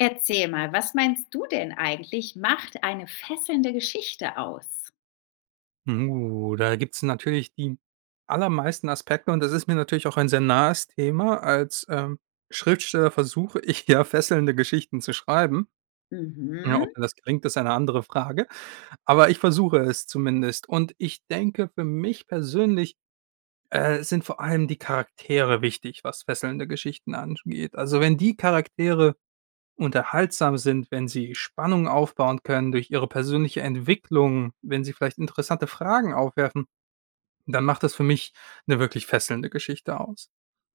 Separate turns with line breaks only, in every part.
Erzähl mal, was meinst du denn eigentlich, macht eine fesselnde Geschichte aus?
Hm, oh, da gibt es natürlich die allermeisten Aspekte und das ist mir natürlich auch ein sehr nahes Thema. Als, ähm, Schriftsteller versuche ich ja, fesselnde Geschichten zu schreiben. Ne, ob
Mhm.
das gelingt, ist eine andere Frage. Aber ich versuche es zumindest. Und, ich denke, für mich persönlich, äh, sind vor allem die Charaktere wichtig, was fesselnde Geschichten ansch geht. Also, wenn die Charaktere unterhaltsam sind, wenn sie Spannung aufbauen können durch ihre persönliche Entwicklung, wenn sie vielleicht interessante Fragen aufwerfen, dann macht das für mich 'ne wirklich fesselnde Geschichte aus.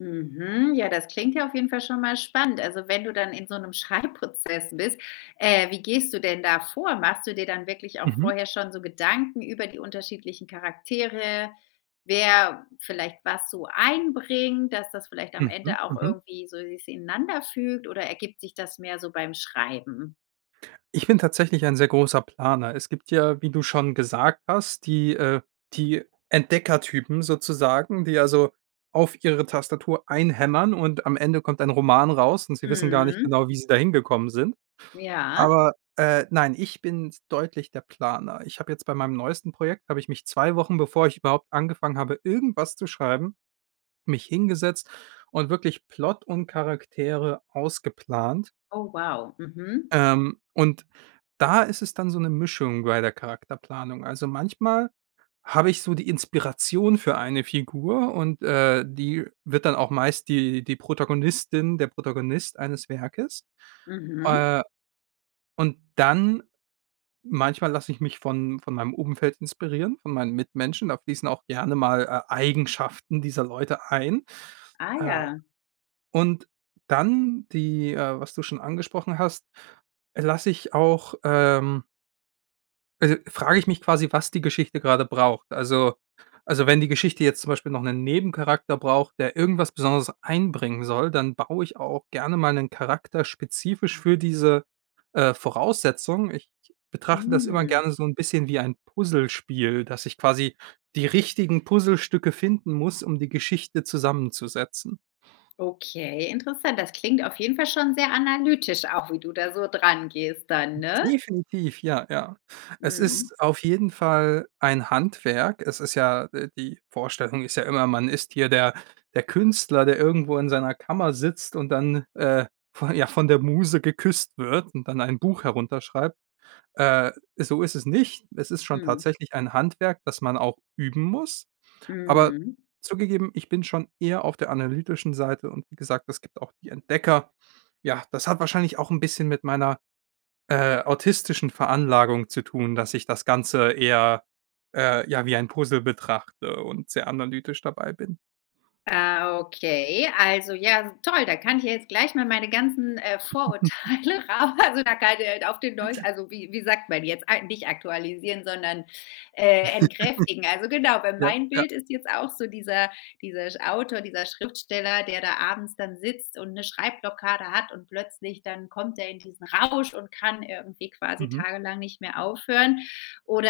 Mhm. Ja, das klingt ja auf jeden Fall schon mal spannend. Also, wenn du dann in so 'nem Schreibprozess bist, äh, wie gehst du denn da vor? Machst du dir dann wirklich auch
Mhm.
vorher schon so Gedanken über die unterschiedlichen Charaktere? Wer vielleicht was so einbringt, dass das vielleicht am
Mhm,
Ende auch
mhm.
irgendwie so si ineinanderfügt oder ergibt sich das mehr so beim Schreiben?
Ich bin tatsächlich ein sehr großer Planer. Es gibt ja, wie du schon gesagt hast, die, äh die Entdeckertypen sozusagen, die, also, auf ihre Tastatur einhämmern und am Ende kommt ein Roman raus und sie wissen gar nicht
Mhm.
genau, wie sie dahin gekommen sind.
Ja?
Aber, äh nein, ich bin deutlich der Planer. Ich habe jetzt bei meinem neuesten Projekt habe ich mich 2 Wochen, bevor ich überhaupt angefangen habe, irgendwas zu schreiben mich hingesetzt und wirklich Plot und Charaktere ausgeplant.
Oh, wow, mhm.
Ähm, und da ist es dann so 'ne Mischung bei der Charakterplanung. Also, manchmal habe ich so die Inspiration für eine Figur und, äh, die wird dann auch meist die die Protagonistin, der Protagonist eines Werkes.
Mhm.
Äh, und dann manchmal lasse ich mich von von meinem Umfeld inspirieren, von meinen Mitmenschen. Da fließen auch gerne mal, äh, Eigenschaften dieser Leute ein.
Ah,
Äh,
ja.
und dann die, äh was du schon angesprochen hast, lasse ich auch, ähm also, frage ich mich quasi, was die Geschichte grade braucht. Also also, wenn die Geschichte jetzt zum Beispiel noch 'nen Nebencharakter braucht, der irgendwas Besonderes einbringen soll, dann baue ich auch gerne mal 'nen Charakter spezifisch für diese, äh, Voraussetzung. Ich betrachte das immer
Mhm.
gerne so 'n bisschen wie ein Puzzlespiel, dass ich quasi die richtigen Puzzlestücke finden muss, um die Geschichte zusammenzusetzen.
Okay, interessant. Das klingt auf jeden Fall schon sehr analytisch, auch wie du da so drangehst dann, ne?
Definitiv, ja, ja. Es
Mhm.
ist auf jeden Fall ein Handwerk. Es ist ja, äh die Vorstellung ist ja immer, man ist hier der der Künstler, der irgendwo in seiner Kammer sitzt und dann, äh, von ja, von der Muse geküsst wird und dann ein Buch herunterschreibt. Äh, so ist es nicht. Es ist schon
Mhm.
tatsächlich ein Handwerk, das man auch üben muss. Aber
Mhm.
zugegeben, ich bin schon eher auf der analytischen Seite und wie gesagt, es gibt auch die Entdecker. Ja, das hat wahrscheinlich auch 'n bisschen mit meiner, äh, autistischen Veranlagung zu tun, dass ich das Ganze eher, äh, ja, wie ein Puzzle betrachte und sehr analytisch dabei bin.
Ah, okay. Also, ja, s toll. Da kann ich ja jetzt gleich mal meine ganzen, äh, Vorurteile raus, also, [unintelligible] auf den neus also, wie wie sagt man jetzt eig nicht aktualisieren, sondern, äh, entkräftigen. Also, genau, weil
Ja.
mein
Ja.
Bild ist jetzt auch so dieser dieser sch Autor, dieser Schriftsteller, der da abends dann sitzt und 'ne Schreibblockade hat und plötzlich dann kommt der in diesen Rausch und kann irgendwie quasi
Mhm.
tagelang nicht mehr aufhören.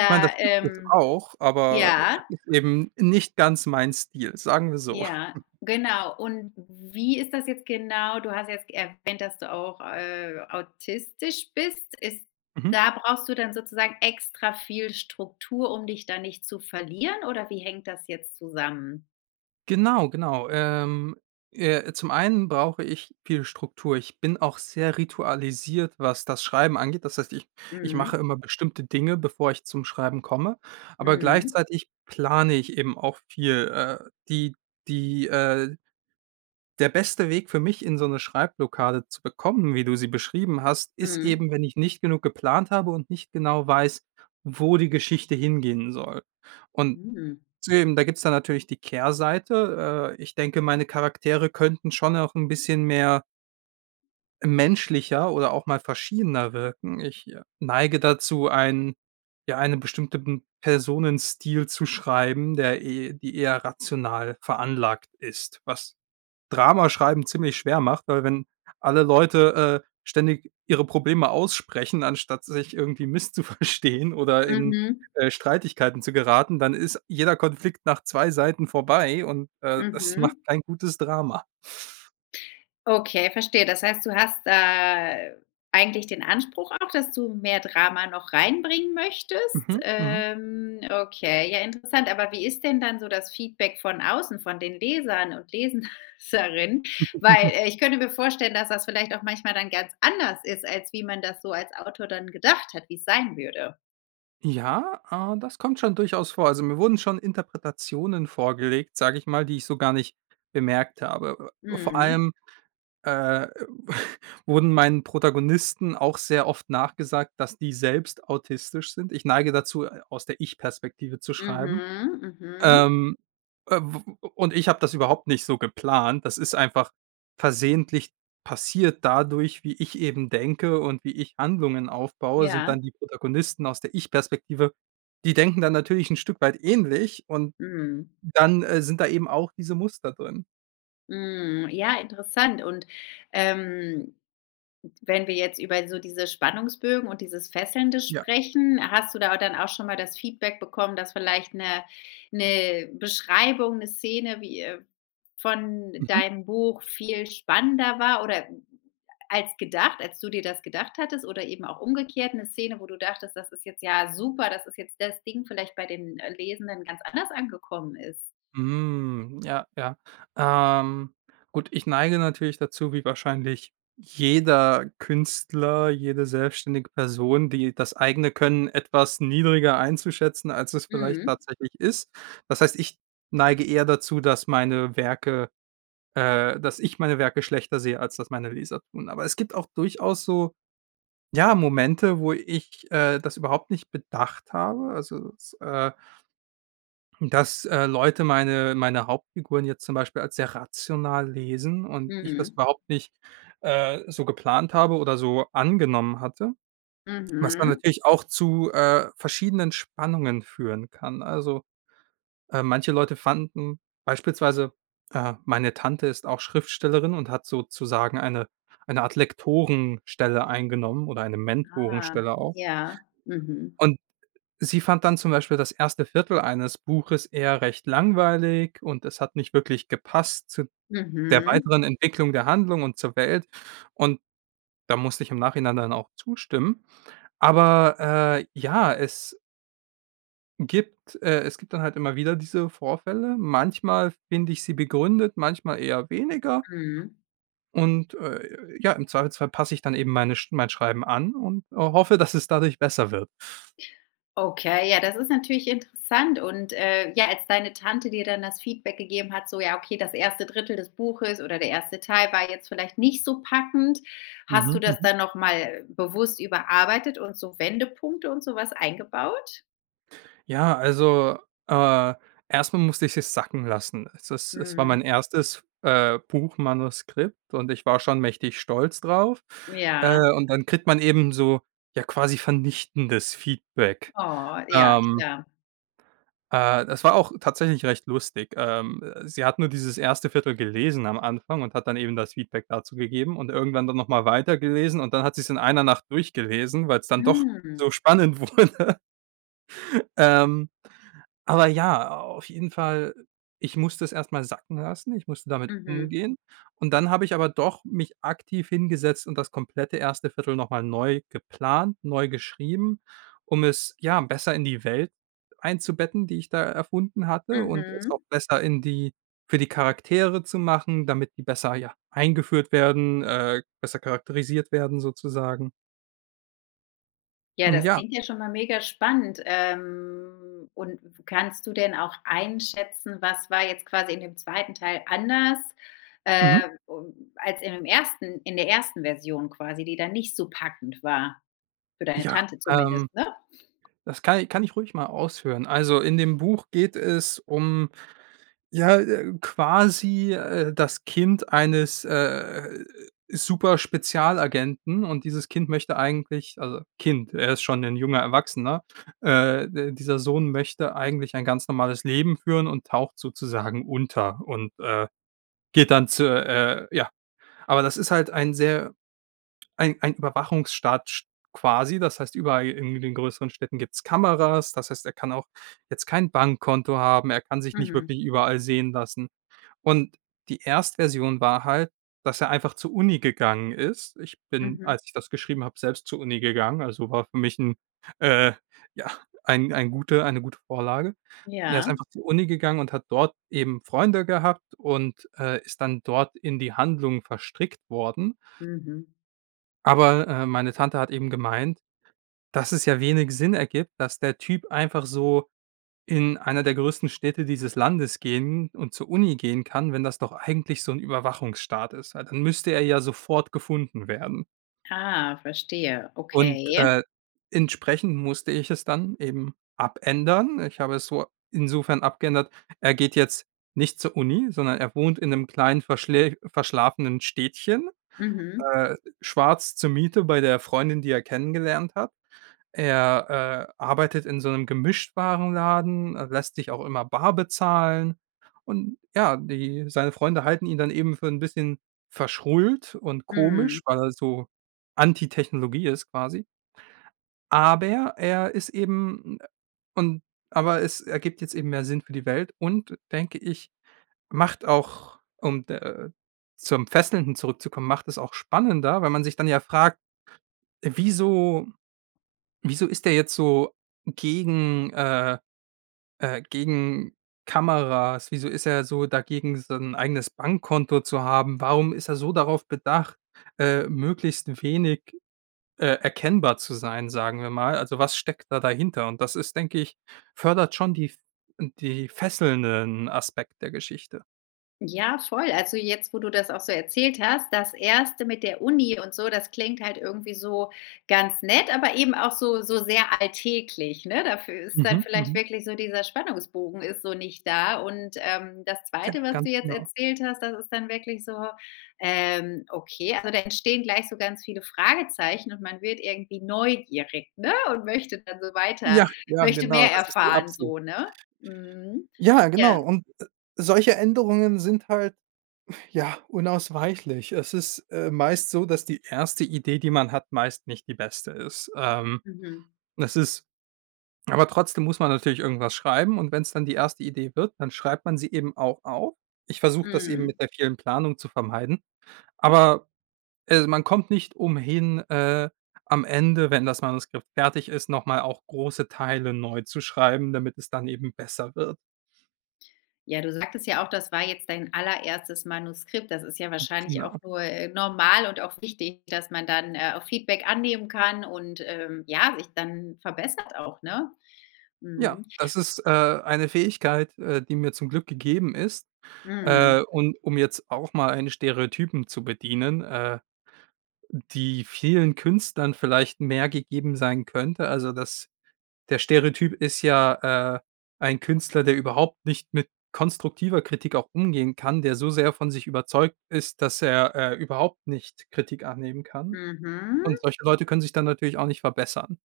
Ich meine, das gibt es
ähm
auch, aber
ja?
ist eben nicht ganz mein Stil. Sagen wir so.
Ja, genau. Und w wie ist das jetzt genau? Du hast jetzt erwähnt, dass du auch, äh, autistisch bist. Ist
Mhm.
da brauchst du dann sozusagen extra viel Struktur, um dich da nicht zu verlieren? Oder wie hängt das jetzt zusammen?
Genau, genau. Ähm, äh, zum einen brauche ich viel Struktur. Ich bin auch sehr ritualisiert, was das Schreiben angeht. Das heißt, ich ich
Mhm.
mache immer bestimmte Dinge, bevor ich zum Schreiben komme, aber
Mhm.
gleichzeitig plane ich eben auch viel, äh, die die, äh der beste Weg für mich, in so 'ne Schreibblockade zu bekommen, wie du sie beschrieben hast, ist
Mhm.
eben, wenn ich nicht genug geplant habe und nicht genau weiß, wo die Geschichte hingehen soll. Und
Mhm.
deswegen da gibt es dann natürlich die Kehrseite. Äh, ich denke, meine Charaktere könnten schon auch 'n bisschen mehr menschlicher oder auch mal verschiedener wirken. Ich neige dazu, einen ja, einen bestimmten Personenstil zu schreiben, der e die eher rational veranlagt ist, was Drama schreiben ziemlich schwer macht, weil wenn alle Leute, äh, ständig ihre Probleme aussprechen, anstatt sich irgendwie misszuverstehen oder in,
Mhm.
äh, Streitigkeiten zu geraten, dann ist jeder Konflikt nach 2 Seiten vorbei und, äh, das macht
Mhm.
kein gutes Drama.
Okay, verstehe. Das heißt, du hast da eigentlich den Anspruch auch, dass du mehr Drama noch reinbringen möchtest?
Mhm. Mhm.
Ähm, okay ja interessant. Aber wie ist denn dann so das Feedback von außen, von den Lesern und Leserinnen? Weil ich könnte mir vorstellen, dass das vielleicht auch manchmal dann ganz anders ist, als wie man das so als Autor dann gedacht hat, wie es sein würde.
Ja, äh, das kommt schon durchaus vor. Also, mir wurden schon Interpretationen vorgelegt, sage ich mal, die ich so gar nicht bemerkt habe. Äh, vor
Mhm.
allem, äh, w wurden meinen Protagonisten auch sehr oft nachgesagt, dass die selbst autistisch sind. Ich neige dazu, äh, aus der Ich-Perspektive zu schreiben.
Mhm, mhm.
Ähm, äh, w o und ich habe das überhaupt nicht so geplant. Das ist einfach versehentlich passiert dadurch, wie ich eben denke und wie ich Handlungen aufbaue sind
Ja.
dann die Protagonisten aus der Ich-Perspektive die denken dann natürlich 'n Stück weit ähnlich und
Mhm.
dann, äh, sind da eben auch diese Muster drin.
Mhm, ja, interessant. Und, ähm, wenn wir jetzt über so diese Spannungsbögen und dieses Fesselnde
Ja.
sprechen, hast du da au dann auch schon mal das Feedback bekommen, dass vielleicht 'ne 'ne Beschreibung, 'ne Szene, wie, äh von
Mhm.
deinem Buch viel spannender war oder als gedacht als du dir das gedacht hattest, oder eben auch umgekehrt 'ne Szene, wo du dachtest, das ist jetzt ja super, das ist jetzt das Ding, vielleicht bei den, äh, Lesenden ganz anders angekommen ist?
Hm, ja, ja. Ähm, gut, ich neige natürlich dazu, wie wahrscheinlich jeder Künstler, jede selbständige Person, die das eigene Können etwas niedriger einzuschätzen, als es vielleicht
Mhm.
tatsächlich ist. Das heißt, ich neige eher dazu, dass meine Werke, äh dass ich meine Werke schlechter sehe als das meine Leser tun. Aber es gibt auch durchaus so, ja, Momente, wo ich, äh, das überhaupt nicht bedacht habe, also, dass, äh dass, äh, Leute meine meine Hauptfiguren jetzt zum Beispiel als sehr rational lesen und ich das
Mhm.
überhaupt nicht, äh, so geplant habe oder so angenommen hatte, was dann
Mhm.
natürlich auch zu, äh, verschiedenen Spannungen führen kann. Also, äh, manche Leute fanden beispielsweise, äh meine Tante ist auch Schriftstellerin und hat sozusagen eine eine Art Lektorenstelle eingenommen oder eine
Ah,
Mentorenstelle auch
ja. mhm.
und sie fand dann zum Beispiel das 1. Viertel eines Buches eher recht langweilig und es hat nicht wirklich gepasst zu der
Mhm.
weiteren Entwicklung der Handlung und zur Welt, und da musste ich im Nachhinein dann auch zustimmen. Aber, äh, ja, es gibt äh, es gibt dann halt immer wieder diese Vorfälle. Manchmal finde ich sie begründet, manchmal eher weniger.
Mhm.
Und, äh, äh, ja, im Zweifelsfall passe ich dann eben meine Sch mein Schreiben an und hoffe, dass es dadurch besser wird.
Okay, ja, das ist natürlich interessant. Und, äh, ja, als deine Tante dir dann das Feedback gegeben hat, so: „Ja, okay, das 1. Drittel des Buches oder der 1. Teil war jetzt vielleicht nicht so packend.“ Hast du
Mhm.
das
Mhm.
dann noch mal bewusst überarbeitet und so Wendepunkte und so was eingebaut?
Ja, also, äh, erst mal musste ich es sacken lassen. Es ist es war mein
Mhm.
1, äh, Buchmanuskript und ich war schon mächtig stolz drauf. Äh,
Ja.
und dann kriegt man eben so, ja, quasi vernichtendes Feedback.
Oh, ja,
Ähm.
klar.
Äh, das war auch tatsächlich recht lustig. Ähm, äh, sie hat nur dieses erste 1/4 gelesen am Anfang und hat dann eben das Feedback dazu gegeben und irgendwann dann noch mal weitergelesen und dann hat sie's in 1 Nacht durchgelesen, weil's dann doch
Mhm.
so spannend wurde. Ähm. Aber ja, auf jeden Fall, ich musste es erst mal sacken lassen. Ich musste damit
Mhm.
umgehen. Und dann habe ich aber doch mich aktiv hingesetzt und das komplette erste 1/4 noch mal neu geplant, neu geschrieben, um es, ja, besser in die Welt einzubetten, die ich da erfunden hatte und es auch
Mhm.
besser in die für die Charaktere zu machen, damit die besser, ja, eingeführt werden, äh, besser charakterisiert werden sozusagen.
Ja,
Hm,
das
ja.
klingt ja schon mal mega spannend. Ähm. Und w kannst du denn auch einschätzen, was war jetzt quasi in dem 2 Teil anders,
Mhm.
äh, u als in dem 1 in der 1. Version quasi, die da nicht so packend war? Für deine
Ja,
Tante zumindest,
ähm.
ne?
Das kann i kann ich ruhig mal ausführen. Also, in dem Buch geht es um ja, äh, quasi, äh, das Kind eines, äh, Superspezialagenten. Und dieses Kind möchte eigentlich also Kind, er ist schon 'nen junger Erwachsener. Äh, d dieser Sohn möchte eigentlich ein ganz normales Leben führen und taucht sozusagen unter und, äh, geht dann zu, äh, ja. Aber das ist halt ein sehr, ein ein Überwachungsstaat sch quasi. Das heißt, überall irgendwie in den größeren Städten gibt's Kameras. Das heißt, er kann auch jetzt kein Bankkonto haben. Er kann sich nicht
Mhm.
wirklich überall sehen lassen. Und die Erstversion war halt, dass er einfach zur Uni gegangen ist. Ich bin,
Mhm.
als ich das geschrieben habe, selbst zur Uni gegangen. Also war für mich 'n äh, ja, ein ein gute eine gute Vorlage. Und er ist
Ja?
einfach zur Uni gegangen und hat dort eben Freunde gehabt und, äh, ist dann dort in die Handlung verstrickt worden.
Mhm.
Aber, äh, meine Tante hat eben gemeint, dass es ja wenig Sinn ergibt, dass der Typ einfach so in einer der größten Städte dieses Landes gehen und zur Uni gehen kann, wenn das doch eigentlich so 'n Überwachungsstaat ist. A dann müsste er ja sofort gefunden werden.
Ah, verstehe,
Und,
okay.
äh, entsprechend musste ich es dann eben abändern. Ich habe es so insofern abgeändert: Er geht jetzt nicht zur Uni, sondern er wohnt in 'nem kleinen verschlä verschlafenen Städtchen,
Mhm.
äh, schwarz zur Miete bei der Freundin, die er kennengelernt hat. Er, äh, arbeitet in so 'nem Gemischtwarenladen, er lässt sich auch immer bar bezahlen. Und ja, die seine Freunde halten ihn dann eben für 'n bisschen verschrullt und komisch,
Mhm.
weil er so anti Technologie ist quasi. Aber er ist eben, äh und aber es ergibt jetzt eben mehr Sinn für die Welt und, denke ich, macht auch, um d äh, zum Fesselnden zurückzukommen, macht es auch spannender, weil man sich dann ja fragt: „Wieso wieso ist der jetzt so gegen äh, äh, gegen Kameras? Wieso ist er so dagegen, sein eigenes Bankkonto zu haben? Warum ist er so darauf bedacht, äh, möglichst wenig, äh, erkennbar zu sein, sagen wir mal? Also was steckt da dahinter?“ Und das ist, denke ich fördert schon die f die fesselnden Aspekt der Geschichte.
Ja, voll, also, jetzt, wo du das auch so erzählt hast, das 1. mit der Uni und so, das klingt halt irgendwie so ganz nett, aber eben auch so so sehr alltäglich, ne? Dafür ist dann
Mhm,
vielleicht
mhm.
wirklich so dieser Spannungsbogen ist so nicht da. Und, ähm, das
Ja,
2. was
ganz
du jetzt
genau.
erzählt hast, das ist dann wirklich so, ähm, okay, also da entstehen gleich so ganz viele Fragezeichen, und man wird irgendwie neugierig, ne? Und möchte dann so
Ja,
weiter
ja,
möchte
genau.
mehr
Das ist die
erfahren
Absicht.
so, ne? Mhm.
Ja, genau
Ja.
und, äh, solche Änderungen sind halt, ja, unausweichlich. Es ist, äh, meist so, dass die 1. Idee, die man hat, meist nicht die beste ist. Ähm,
Mhm.
es ist aber trotzdem muss man natürlich irgendwas schreiben, und wenn es dann die 1. Idee wird, dann schreibt man sie eben auch auf. Ich versuche das eben
Mhm.
mit der vielen Planung zu vermeiden. Aber, äh, man kommt nicht umhin, äh, am Ende, wenn das Manuskript fertig ist, noch mal auch große Teile neu zu schreiben, damit es dann eben besser wird.
Ja, du sagtest ja auch, das war jetzt dein allererstes Manuskript. Das ist ja
Mhm.
wahrscheinlich
Genau.
auch nur, äh, normal und auch wichtig, dass man dann, äh, auch Feedback annehmen kann und, ähm, ja, sich dann verbessert auch, ne?
Ja,
Mhm.
das ist, äh, eine Fähigkeit, äh, die mir zum Glück gegeben ist,
Mhm.
äh, und um jetzt auch mal einen Stereotypen zu bedienen, äh, die vielen Künstlern vielleicht mehr gegeben sein könnte, also, das der Stereotyp ist ja, äh, ein Künstler, der überhaupt nicht mit konstruktiver Kritik auch umgehen kann, der so sehr von sich überzeugt ist, dass er, äh, überhaupt nicht Kritik annehmen kann. Und
Mhm.
solche Leute können sich dann natürlich auch nicht verbessern.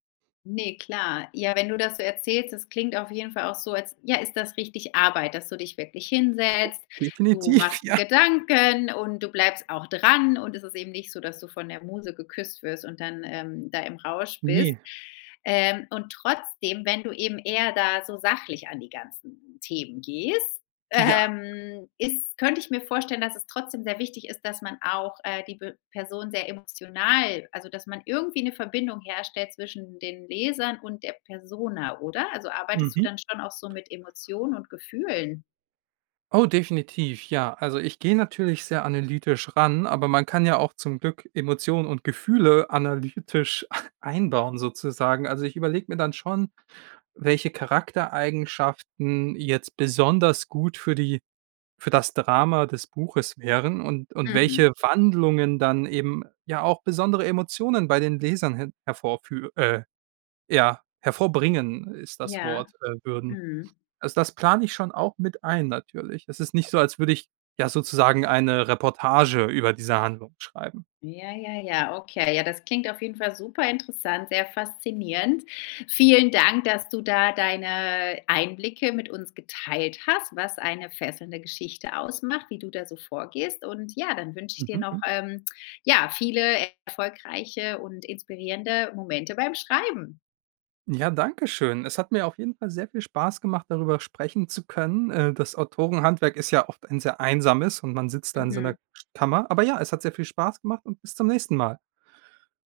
Ne, klar. Ja, wenn du das so erzählst, das klingt auf jeden Fall auch so, als ja, ist das richtig Arbeit, dass du dich wirklich hinsetzt. Du
Definitiv,
machst dir
ja.
Gedanken und du bleibst auch dran. Und es ist eben nicht so, dass du von der Muse geküsst wirst und dann, ähm, da im Rausch bist.
Ne.
Ähm, und trotzdem, wenn du eben eher da so sachlich an die ganzen Themen gehst,
Ja.
ähm, ist könnte ich mir vorstellen, dass es trotzdem sehr wichtig ist, dass man auch, äh, die B Person sehr emotional also, dass man irgendwie 'ne Verbindung herstellt zwischen den Lesern und der Persona, oder? Also, arbeitest du
Mhm.
dann schon auch so mit Emotionen und Gefühlen?
Oh, definitiv, ja. Also, ich gehe natürlich sehr analytisch ran, aber man kann ja auch zum Glück Emotionen und Gefühle analytisch einbauen sozusagen. Also, ich überlege mir dann schon, welche Charaktereigenschaften jetzt besonders gut für die für das Drama des Buches wären und und
Mhm.
welche Wandlungen dann eben ja auch besondere Emotionen bei den Lesern hen hervorfü äh, ja, hervorbringen ist das
Ja,
Wort, äh, würden.
mhm.
Also, das plane ich schon auch mit ein natürlich. Es ist nicht so, als würde ich, ja, sozusagen eine Reportage über diese Handlung schreiben.
Ja, ja, ja. Okay. Ja, das klingt auf jeden Fall super interessant, sehr faszinierend. Vielen Dank, dass du da deine Einblicke mit uns geteilt hast, was eine fesselnde Geschichte ausmacht, wie du da so vorgehst. Und ja, dann wünsche ich dir noch,
Mhm.
ähm, ja, viele erfolgreiche und inspirierende Momente beim Schreiben.
Ja, danke schön. Es hat mir auf jeden Fall sehr viel Spaß gemacht, darüber sprechen zu können. Äh, das Autorenhandwerk ist ja oft ein sehr Einsames und man sitzt da in seiner
Mhm.
Kammer. Aber ja, es hat sehr viel Spaß gemacht und bis zum nächsten Mal.